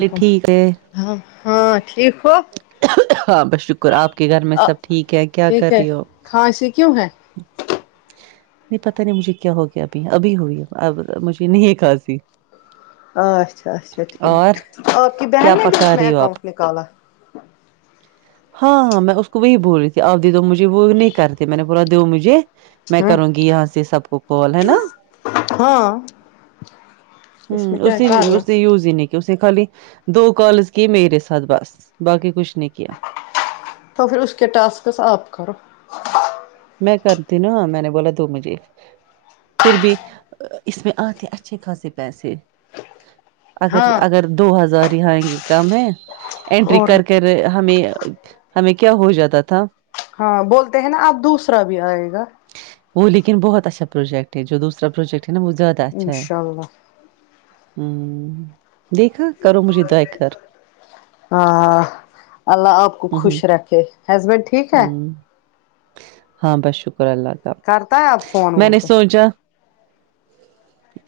چلے ٹھیک ہے ہ ہاں ٹھیک ہو ہاں بس شکر آپ کے گھر میں سب ٹھیک ہے کیا کر ٹھیک ہے رہی ہو کھانسی کیوں [inaudible] نہیں پتا نہیں مجھے کیا ہو گیا ابھی ابھی ہوئی ہے اب مجھے نہیں کھانسی اچھا اچھا اور ٹھیک آپ کی بہن کیا نے اس پکا میں رہی ہو آپ اکاؤنٹ نکالا ہاں ہاں میں اس کو وہی بول رہی تھی آپ دے دو مجھے وہ نہیں کرتی میں نے بولا دو مجھے میں ہاں کروں گی یہاں سے سب کو کال ہے نا ہاں ہوں اس میں کیا اسی کرنا اسی یز ہی نہیں کی اس نے خالی دو کالز کی میرے ساتھ بس باقی کچھ نہیں کیا تو پھر اس کے ٹاسکس آپ کرو میں کرتی نا میں نے بولا دو مجھے پھر بھی اس میں آتے اچھے خاصے پیسے اگر ہاں اگر دو ہزار رہیں گی کم ہے اینٹری اور کر کے ہمیں ہمیں کیا ہو جاتا تھا ہاں بولتے ہیں نا آپ دوسرا بھی آئے گا وہ لیکن بہت اچھا پروجیکٹ ہے جو دوسرا پروجیکٹ ہے نا وہ زیادہ اچھا ہے انشاء اللہ ھمم دیکھا کرو مجھے دیکھکر ہاں اللہ آپ کو ہ ہ خوش رکھے ہسبینڈ ٹھیک ہے ہ ہاں بس شکر اللہ کرتا ہے آپ تعالی فون میں وون نے کو سونچا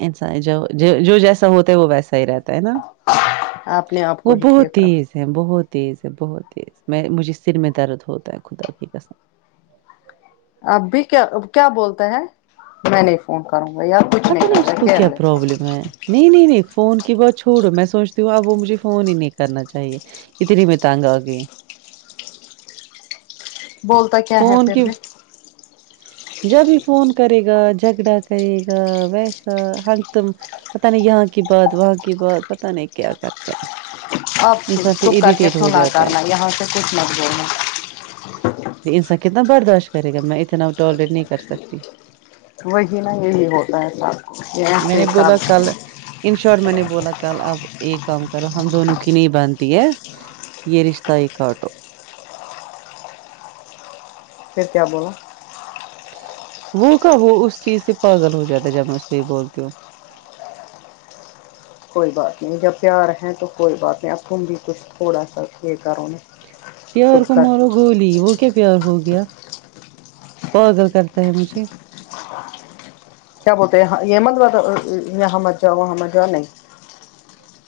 انسان جو جیسا ہوتا ہے وہ ویسا ہی رہتا ہے نا آپ نے آپ کو وہ ہی بہت ٹھیک رکھا تیز ہے بہت تیز ہے بہت تیز میں مجھے سر میں درد ہوتا ہے خدا کی قسم اب بھی کیا کیا بولتا ہے میں نہیں فون کروں گ یار کچھ پتہ نہیں کرتا اس کو کیا کیئر لیس پرابلم ہے نہیں نہیں نہیں فون کی بہت چھوڑو میں سوچتی ہوں اب وہ مجھے فون ہی نہیں کرنا چاہیے ادھر ہی میں تنگ آگئی بولتا کیا ہے فون پھر کی بھی جب بھی فون کرے گا جھگڑا کرے گا ویسا ہر دم پتا نہیں یہاں کی بات وہاں کی بات پتا نہیں کیا کرتا ہے آپ انسان پھر چپ کر کے اریٹیٹ ہو سنا جاتا ہے کرنا یہاں سے کچھ مت بولنا انسان کتنا برداشت کرے گا میں اتنا ٹالریٹ نہیں کر سکتی وہی نا یہی ہوتا ہے سب یہ ایسے ہی سب انشور میں نے بولا کل آپ ایک کام کرو ہم دونوں کی نہیں بانتی ہے یہ رشتہ ہی کاٹو پھر کیا بولا وہ کا وہ اس چیز سے پاگل ہو جاتا ہے جب میں اس کو یہ بولتی ہوں کوئی بات نہیں جب پیار ہیں تو کوئی بات نہیں اب تم بھی کچھ تھوڑا سا یہ کرو میں پیار کو مارو گولی وہ کیا پیار ہو گیا پاگل کرتا ہے مجھے کیا بولتے ہاں یہ مت یہاں مت جاؤ وہاں مت جاؤ نہیں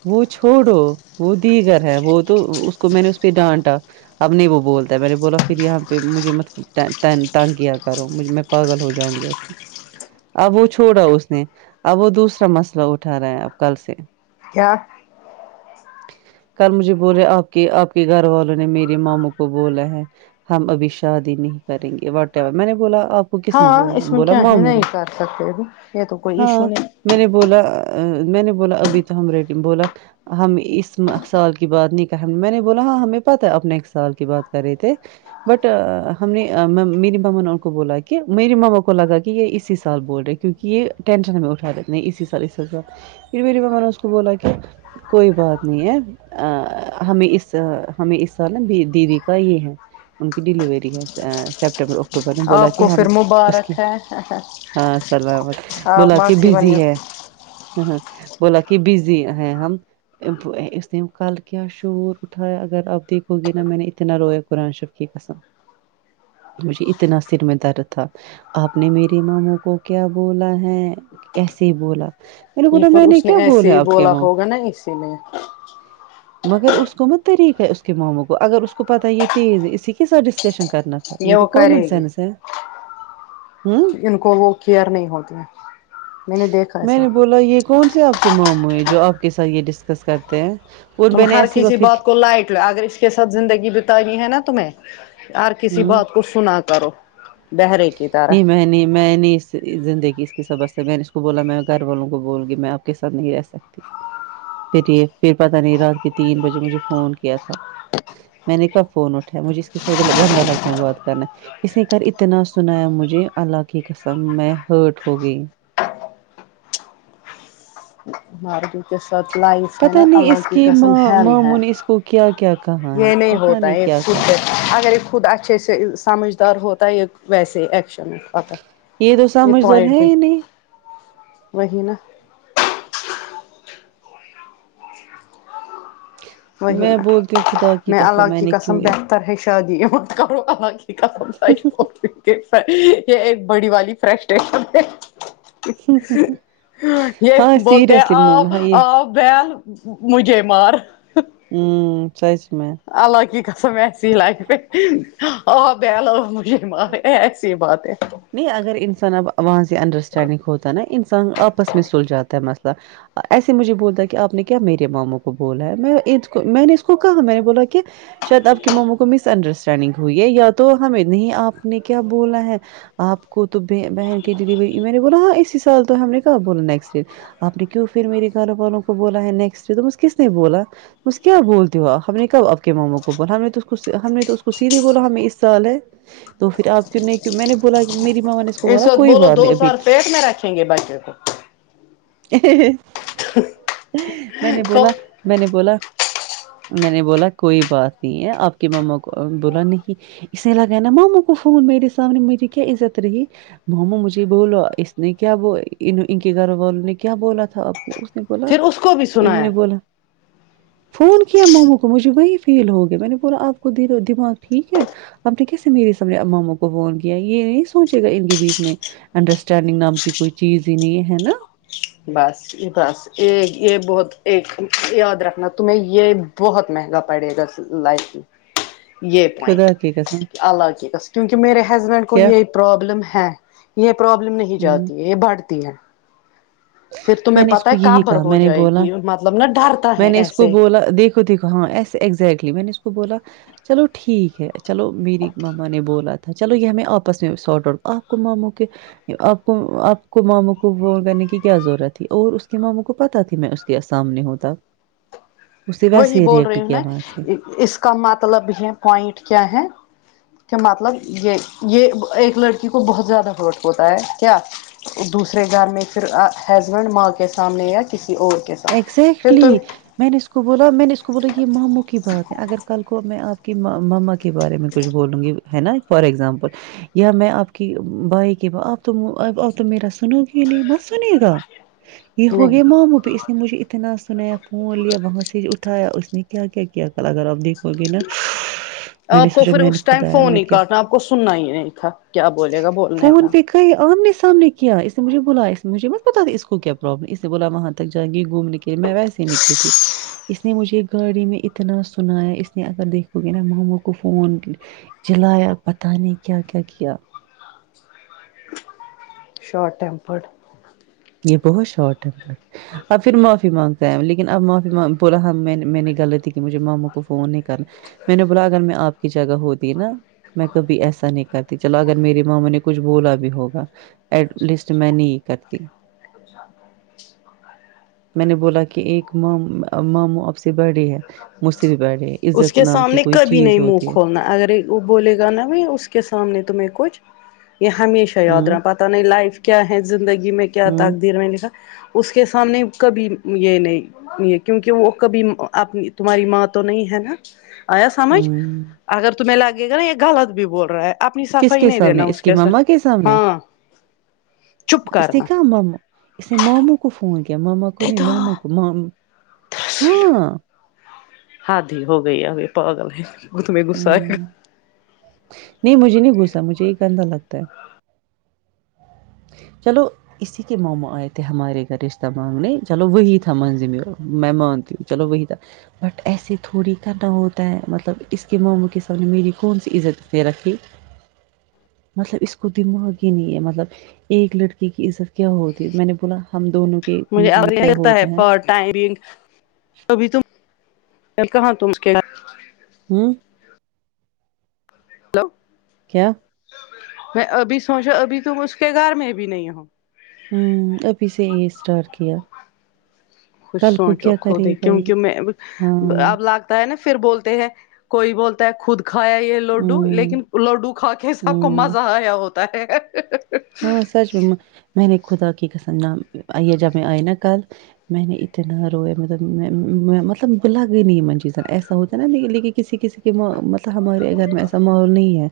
وہ چھوڑو وہ دیگر ہے وہ تو اس کو میں نے اس پہ ڈانٹا اب نہیں وہ بولتا ہے میں نے بولا پھر یہاں پہ مجھے مت تنگ تنگ کیا کرو مجھے میں پاگل ہو جاؤں گی ایسے اب وہ چھوڑا اس نے اب وہ دوسرا مسئلہ اٹھا رہا ہے اب کل سے کیا کل مجھے بولے آپ کے آپ کے گھر والوں نے میرے مامو کو بولا ہے ہم ابھی شادی نہیں کریں گے واٹ ایور میں نے بولا آپ کو کس نے ہاں بولا اس میں بولا کیا ہے ماموں نہیں نے کر سکتے بھی یہ تو کوئی ہاں ایشو نہیں میں نے بولا میں نے بولا ابھی تو ہم ریڈی بولا ہم اس سال کی بات نہیں کر میں نے بولا ہاں ہمیں پتا ہے آپ نیکسٹ سال کی بات کر رہے تھے بٹ ہم نے میری مما نے ان کو بولا کہ میری مما کو لگا کہ یہ اسی سال بول رہے کیونکہ یہ ٹینشن ہمیں اٹھا دیتے نہیں اسی سال اس س سال پھر میری مماں نے اس کو بولا کہ کوئی بات نہیں ہے ا ہمیں اس ہمیں اس سال نہ دیدی کا یہ ہے ان کی ڈیلیوری ہے سپٹمبر اکٹوبر میں بولا آپ کہ کو ہم پھر اس کے مبارک ہے ہاں سلام آپ بولا کہ ماسی بنو بزی ہے ہ بولا کہ بز جی ہے ہم اس نے کل کیا شعور اٹھایا اگر آپ دیکھو گے نا میں نے اتنا رویا قرآن شریف کی قسم ج مجھے اتنا سر میں درد تھا آپ نے میرے مامو کو کیا بولا ہے ایسے بولا میں نے یہ بولا پھر میں نے اس کیا ایسے بولے ہی اب بولا ہوگا نا اسی میں مگر اس کو مت طریقہ ہے اس کے ماموں کو اگر اس کو پتہ یہ تیز ہے اسی کے ساتھ ڈسکشن کرنا یہ وہ تو کرے کومن گی سینس ہے ہ ان کو وہ کیئر نہیں ہوتی ہیں میں نے دیکھا ہے میں سب نے بولا یہ کون سے آپ کے ماموں ہیں جو آپ کے ساتھ یہ ڈسکس کرتے ہیں اور تم میں نے ہر ایسی بار کسی پھر بات کو لائٹ اگر اس کے ساتھ زندگی بتانی ہے نا تمہیں ہر کسی ہوں بات کو سنا کرو بہرے کی طرح نہیں میں نہیں میں نہیں زندگی اس کی سبس ہے میں نے اس کو بولا میں گھر والوں کو بول گی میں آپ کےسات نہیں رہ سکتی پھر یہ پھر پتا نہیں رات کے تین بجے مجھے فون کیا تھا میں نے کب فون اٹھا ہے مجھے اس کے سات گندا لگتا بات کرنا اسنے کل اتنا سنایا مجھے اللہ کی قسم میں ہرٹ ہو گئی مارج [unintelligible] کے ساتھ لائف ہے نا پتہ نہیں اس اللہ کی قسم ماں ہیل ہے ماموں نے اس کو کیا کیا کہا ہے یہ نہیں پتہ ہوتا ایک کیا خود کہا اگر خود اچھےسے [unintelligible] سمجھدار ہوتا ہے ایک ویسے ایکشن پ تو یہ سمجھدار پوائنٹ ہے پہ ہی نہیں وہی نا ہ وہی میں نا بولتی خود میں اللہ کی قسم بہتر ہے شادی مت کرو اللہ کی قسم س یہ ایک بڑی والی فرسٹریشن ہے ہ ہ ہ یہ بولتے آؤ ہاں یہ آؤ بیل مجھے مار ہوں سچ میں اللہ کی قسم ایسی لگرہی آ بیل آ مجھے مار یہ ایسی بات ہے نہیں اگر انسان اب وہاں سے انڈرسٹینڈنگ ہوتا ہے نا انسان آپس میں سلجھا تا ہے مثلا ایسے مجھے بولتا کہ آپ نے کیا میرے ماموں کو بولا ہے میں کو میں نے اس کو کہا میں نے بولا کہ شاید آپ کے ماموں کو مس انڈرسٹینڈنگ ہوئی ہے یا تو ہمیں نہیں آپ نے کیا بولا ہے آپ کو تو بہن کی ڈیلیوری میں نے بولا ہاں اسی سال تو ہم نے کہاں بولا نیکسٹ ائر آپ نے کیوں پھر میری گھر والوں کو بولا ہے نیکسٹ ایئر کس کس نے بولا اس کیا بولتے ہوا ہم نے کب آپ کے ماموں کو بولا ہم نے تو ہم نے تو اس کو سیدھے بولا ہمیں اس سال ہے تو پھر آپ کیوں نہیں کی میں نے بولا کہ میری ماما نے کو اس بولا وقت کوئی بولو بات دو نہیں سال پیٹ میں رکھیں گے بچے کو میں نے تو بولا پھر میں نے بولا میں نے بولا کوئی بات نہیں ہے آپ کی مما کو بولا نہیں اس نے لگایہ نا ماموں کو فون میرے سامنے میری کیا عزت رہگیی مامو مجھے بولا اس نے کیا وہ ان کے گھر والوں نے کیا بولا تھا اس نے بولا اس کو بھی انہو سنایا نے بولا فون کیا ماموں کو مجھے وہی فیل ہو گیا میں نے بولا آپ کو دل و دماغ ٹھیک ہے اب دیکہے کسی میری ماموں کو فون کیا یہ نہیں سوچے گا ان کے بیچ میں انڈرسٹینڈنگ نام کی کوئی چیز ہی نہیں ہے نا بس بس یہ یہ بہت ایک یاد رکھنا تمہیں یہ بہت مہنگا پڑے گا لائف کی یہ پوائنٹ خدا کی قسم اللہ کی کیونکہ میرے ہسبینڈ کو کیا یہ پرابلم ہے یہ پرابلم نہیں ہوں جاتی ہے یہ بڑھتی ہے پھر تمہیں میں نے اس پتہ کو ہے یہی کابر کہا ہو میں نے جائے بولا گی مطلب نا ڈرتا میں ہے نے اس کو ایسے بولا دیکھ دیکھو ہاں ایسے ایگزیکٹلی میں نے اس کو بولا چلو ٹھیک ہے چلو میری مما نے بولا تھا چلو یہ میں آپس میں ساٹ آؤٹ آپ کو ماموں کے آپ کو آپ کو ماموں کو وہ کرنے کی کیا ضرورت تھی اور اس کے ماموں کو پتا تھی میں اس کے سامنے ہوں ت اس سے بعد وہی یہ بول ریئیکٹ رہی ہوں کیا نا وہاں سے ہی اس کا مطلب ہے پوائنٹ کیا ہے کہ مطلب یہ یہ ایک لڑکی کو بہت زیادہ وہ ہوتا ہے کیا دوسرے گھر میں پھر ہسبینڈ ماں کے سامنے یا کسی اور کے ساتھ پھر ایکگزیکٹلی تم میں نے اس کو بولا میں نے اس کو بولا یہ ماموں کی بات ہے اگر کل کو میں آپ کے مما کے بارے میں کچھ بولوں گی ہے نا فور ایکگزامپل یا میں آپ کی بھائی کی آپ تو آپ تو میرا سنو گی ہی نہیں مت سنیےگا یہ نہیں ہوگی مومو پہ مجھے اتنا سنایا فون لیا وہاں سے اٹھایا اس نے کیا کیا کیا ک اگر آپ دیکھ ہو ابھی نہ آپ کو پھر اس ٹائم فون ہی کاٹنا آپ کو سننا ہی نہیں تھا کیا بولے گا بولنے کا کہ آمنے سامنے کیا اس نے مجھے بلا اس نے مجھے مت پت تھا اس کو کیا پرابلم اس نے بولا وہاں تک جاءینگیں گھومنے کے لیے میں ویسے ہی نکلی تھی اس نے مجھے گاڑی میں اتنا سنایا اس نے اگر دیکھو گے نا مما کو فون چلایا پتہ نہیں کیا کیا کیا شارٹ ٹیمپرڈ یہ بہت شارٹ ہے اب پھر معافی مانگتا ہیں لیکن اب معافی مگ بولا ہم میں نے میں نے غلطی کہ مجھے ماما کو فون نہیں کرنا میں نے بولا اگر میں آپ کی جگہ ہوتی نا میں کبھی ایسا نہیں کرتی چلو اگر میری مامو نے کچھ بولا بھی ہوگا ایٹ لیسٹ میں نہیں کرتی میں نے بولا کہ ایک ما ماموں آپ سے بڑی ہے مجھ سے بھی بڑھے اس کے سامنے کبھی نہیں منہ کھولنا اگر وہ بولے گا نا وہی اس کے سامنے تمہیں کچھ یہ ہمیشہ یاد ہوں رہا بات نہیں لائف کیا ہے زندگی میں کیا ہوں تقدیر میں لکھا اس کے سامنے کبھی یہ نہیں کیونکہ وہ کبھی اپنی تمہاری ماں تو نہیں ہے آیا سمجھ ہوں اگر تمہیں لگے گا نا یہ غلط بھی بول رہا ہے اپنی کس صفائی کے نہیں سامنے دینا اس کی ساتھ مما کے سامنے ہاں چپ اس کی کرنا کہ ما اس نے ماموں کو فون کیا ماما کو نہیں ماموں کو مام ہاں حد ہی ہو گئی ہے اب یہ پاگل ہےتم میں غصہ ہے ہ نہیں مجھے نہیں گھسا مجھے یہ گندا لگتا ہے چلو اسی کےمما آئے تھے ہمارے گھر رشتہ مانگنے چلو وہی تھا منزل میں مانتی ہوں چلو وہی تھا بٹ ایسے تھوڑی کا نہ ہوتا ہے مطلب اس کہ ماموں کے سامنے میری کون سی عزت دے رکھی مطلب اس کو دماغ ہی نہیں ہے مطلب ایک لڑکی کی عزت کیا ہوتی ہے میں نے بولا ہم دونوں کے بیچ میں کیا ہوتا ہے ٹیرنگ ابھی تم کہاں تم کیا ہوں ک تو کیا میں ابھی سوچا ابھی تم اس کے گھر میں بھی نہیں ہو ہ ابھی سے یہ اسٹارٹ کیا کچھ کل کو سوچو کیا خود کرے ہی گا یہ کیونکہ میں ہاں اب لگ ہے نا پھر بولتے ہیں کوئی بولتا ہے خود کھایا یہ لڈو ہوں لیکن لڈو کھا کے سب کو ہوں مزہ آیا ہوتا ہے ہاں سچ میں میں نے خدا کی قسم آن جب میں آئی نا کل میں نے اتنا رویا مطلب میں میں لگ چیز ایسا ہوتا نا لیکن کسی کسی کے مطلب ہمارے گھر میں ایسا ماحول نہیں ہے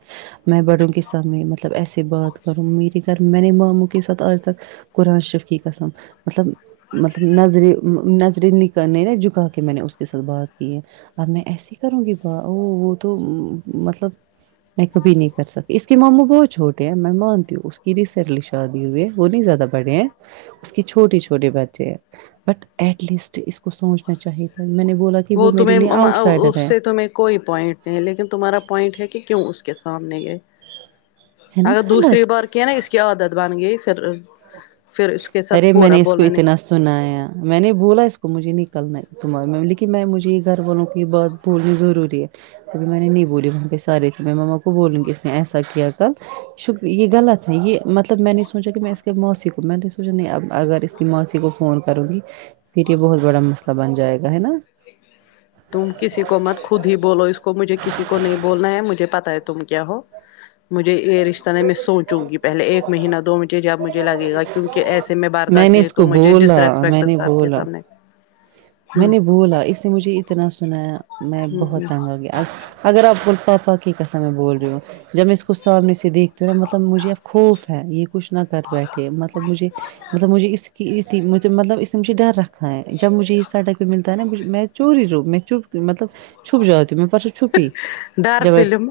میں بڑوں کے سامنے مطلب ایسے بات کروں گی میں نے ماموں کے ساتھ آج تک قرآن شریف کی قسم مطلب مطلب نظریں نظریں نکالنے نا جھکا کے میں نے اس کے ساتھ بات کی ہے اب میں ایسی کروں گی بات وہ وہ تو مطلب میں کبھی نہیں کر سکتی اس کے ماموں بہت چوٹے ہیں میں مانتی ہوں اس کو رسنٹلی شادی ہوئی ہے وہ نہیں زیادہ بڑے ہیں اس کے چھوٹے چھوٹے بچے ہیں بٹ ایٹ لیسٹ اس کو سوچنا چاہیے تھا میں نے بولا کہ وہ میرے تمھیں لیے م آؤٹ سائڈر اس ہے سے تمیں کوئی پوائنٹ نہیں ہے لیکن تمہارا پوائنٹ ہے کہ کیوں اس کے سامنے یہ ہے نا اگر دوسری غلط بار کیا نا اس کی عادت بن گئی پھر پھر اس کے ساتھ ارے میں پورا اس کو بولا نے اتنا سنایا میں نے بولا اس کو مجھے نکلنا ہےتمہار لیکن میں مجھے گھر والوں کی بات بولنی ضروری ہے ابھی میں نے نہیں بولی وہاں پہ سارے تھے میں مما کو بولوں گی اس نے ایسا کیا کل شکر یہ غلط ہے یہ مطلب میں نے نہیں سوچا کہ میں اس کے موسی کو میں سوچا نہیں اب اگر اس کی ماسی کو فون کروں گی پھر یہ بہت بڑا مسئلہ بن جائے گا ہے نا تم کسی کو مت خود ہی بولو اس کو مجھے کسی کو نہیں بولنا ہے مجھے پتا ہے تم کیا ہو مجھے یہ رشتہ نہیں میں سوچوں گی پہلے ایک مہینہ دو مجھے جب جھ لگے گا کیونکہ ایسے میں برداشت نے نہیں اس تو کو مجھے ڈس بولا میں رسپیکٹ نے سب کے بولا سامنے میں ہ نے بولا اس نے مجھے اتنا سنایا میں بہت ہ تنگ آ گیا اگر آپ بول پاپا کی قسم میں بول رہی ہو جب میں اس کو سامنے سے دیکھتی ہا مطلب مجھے اب خوف ہے یہ کچھ نہ کر بیٹھے مطلب مجھے مطلب مجھے اس اتی مچھ مطلب اس نے مجھے ڈر رکھا ہے جب مجھے ہیڈ ایک ہی ملتا ہے نا میں چور ہی رہو مطلب چھپ جاتی ہو میں پرسو چھپی ڈر جب میں فلم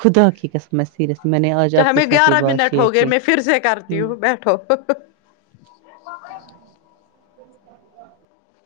خدا کی قسم میں سیریس میں نے آج کیا آپ کے ہمیں ساتھ یہ گیارہ بات منٹ شیئر ہو گئے کی میں پھر سے کرتی ہ ہوں بیٹھو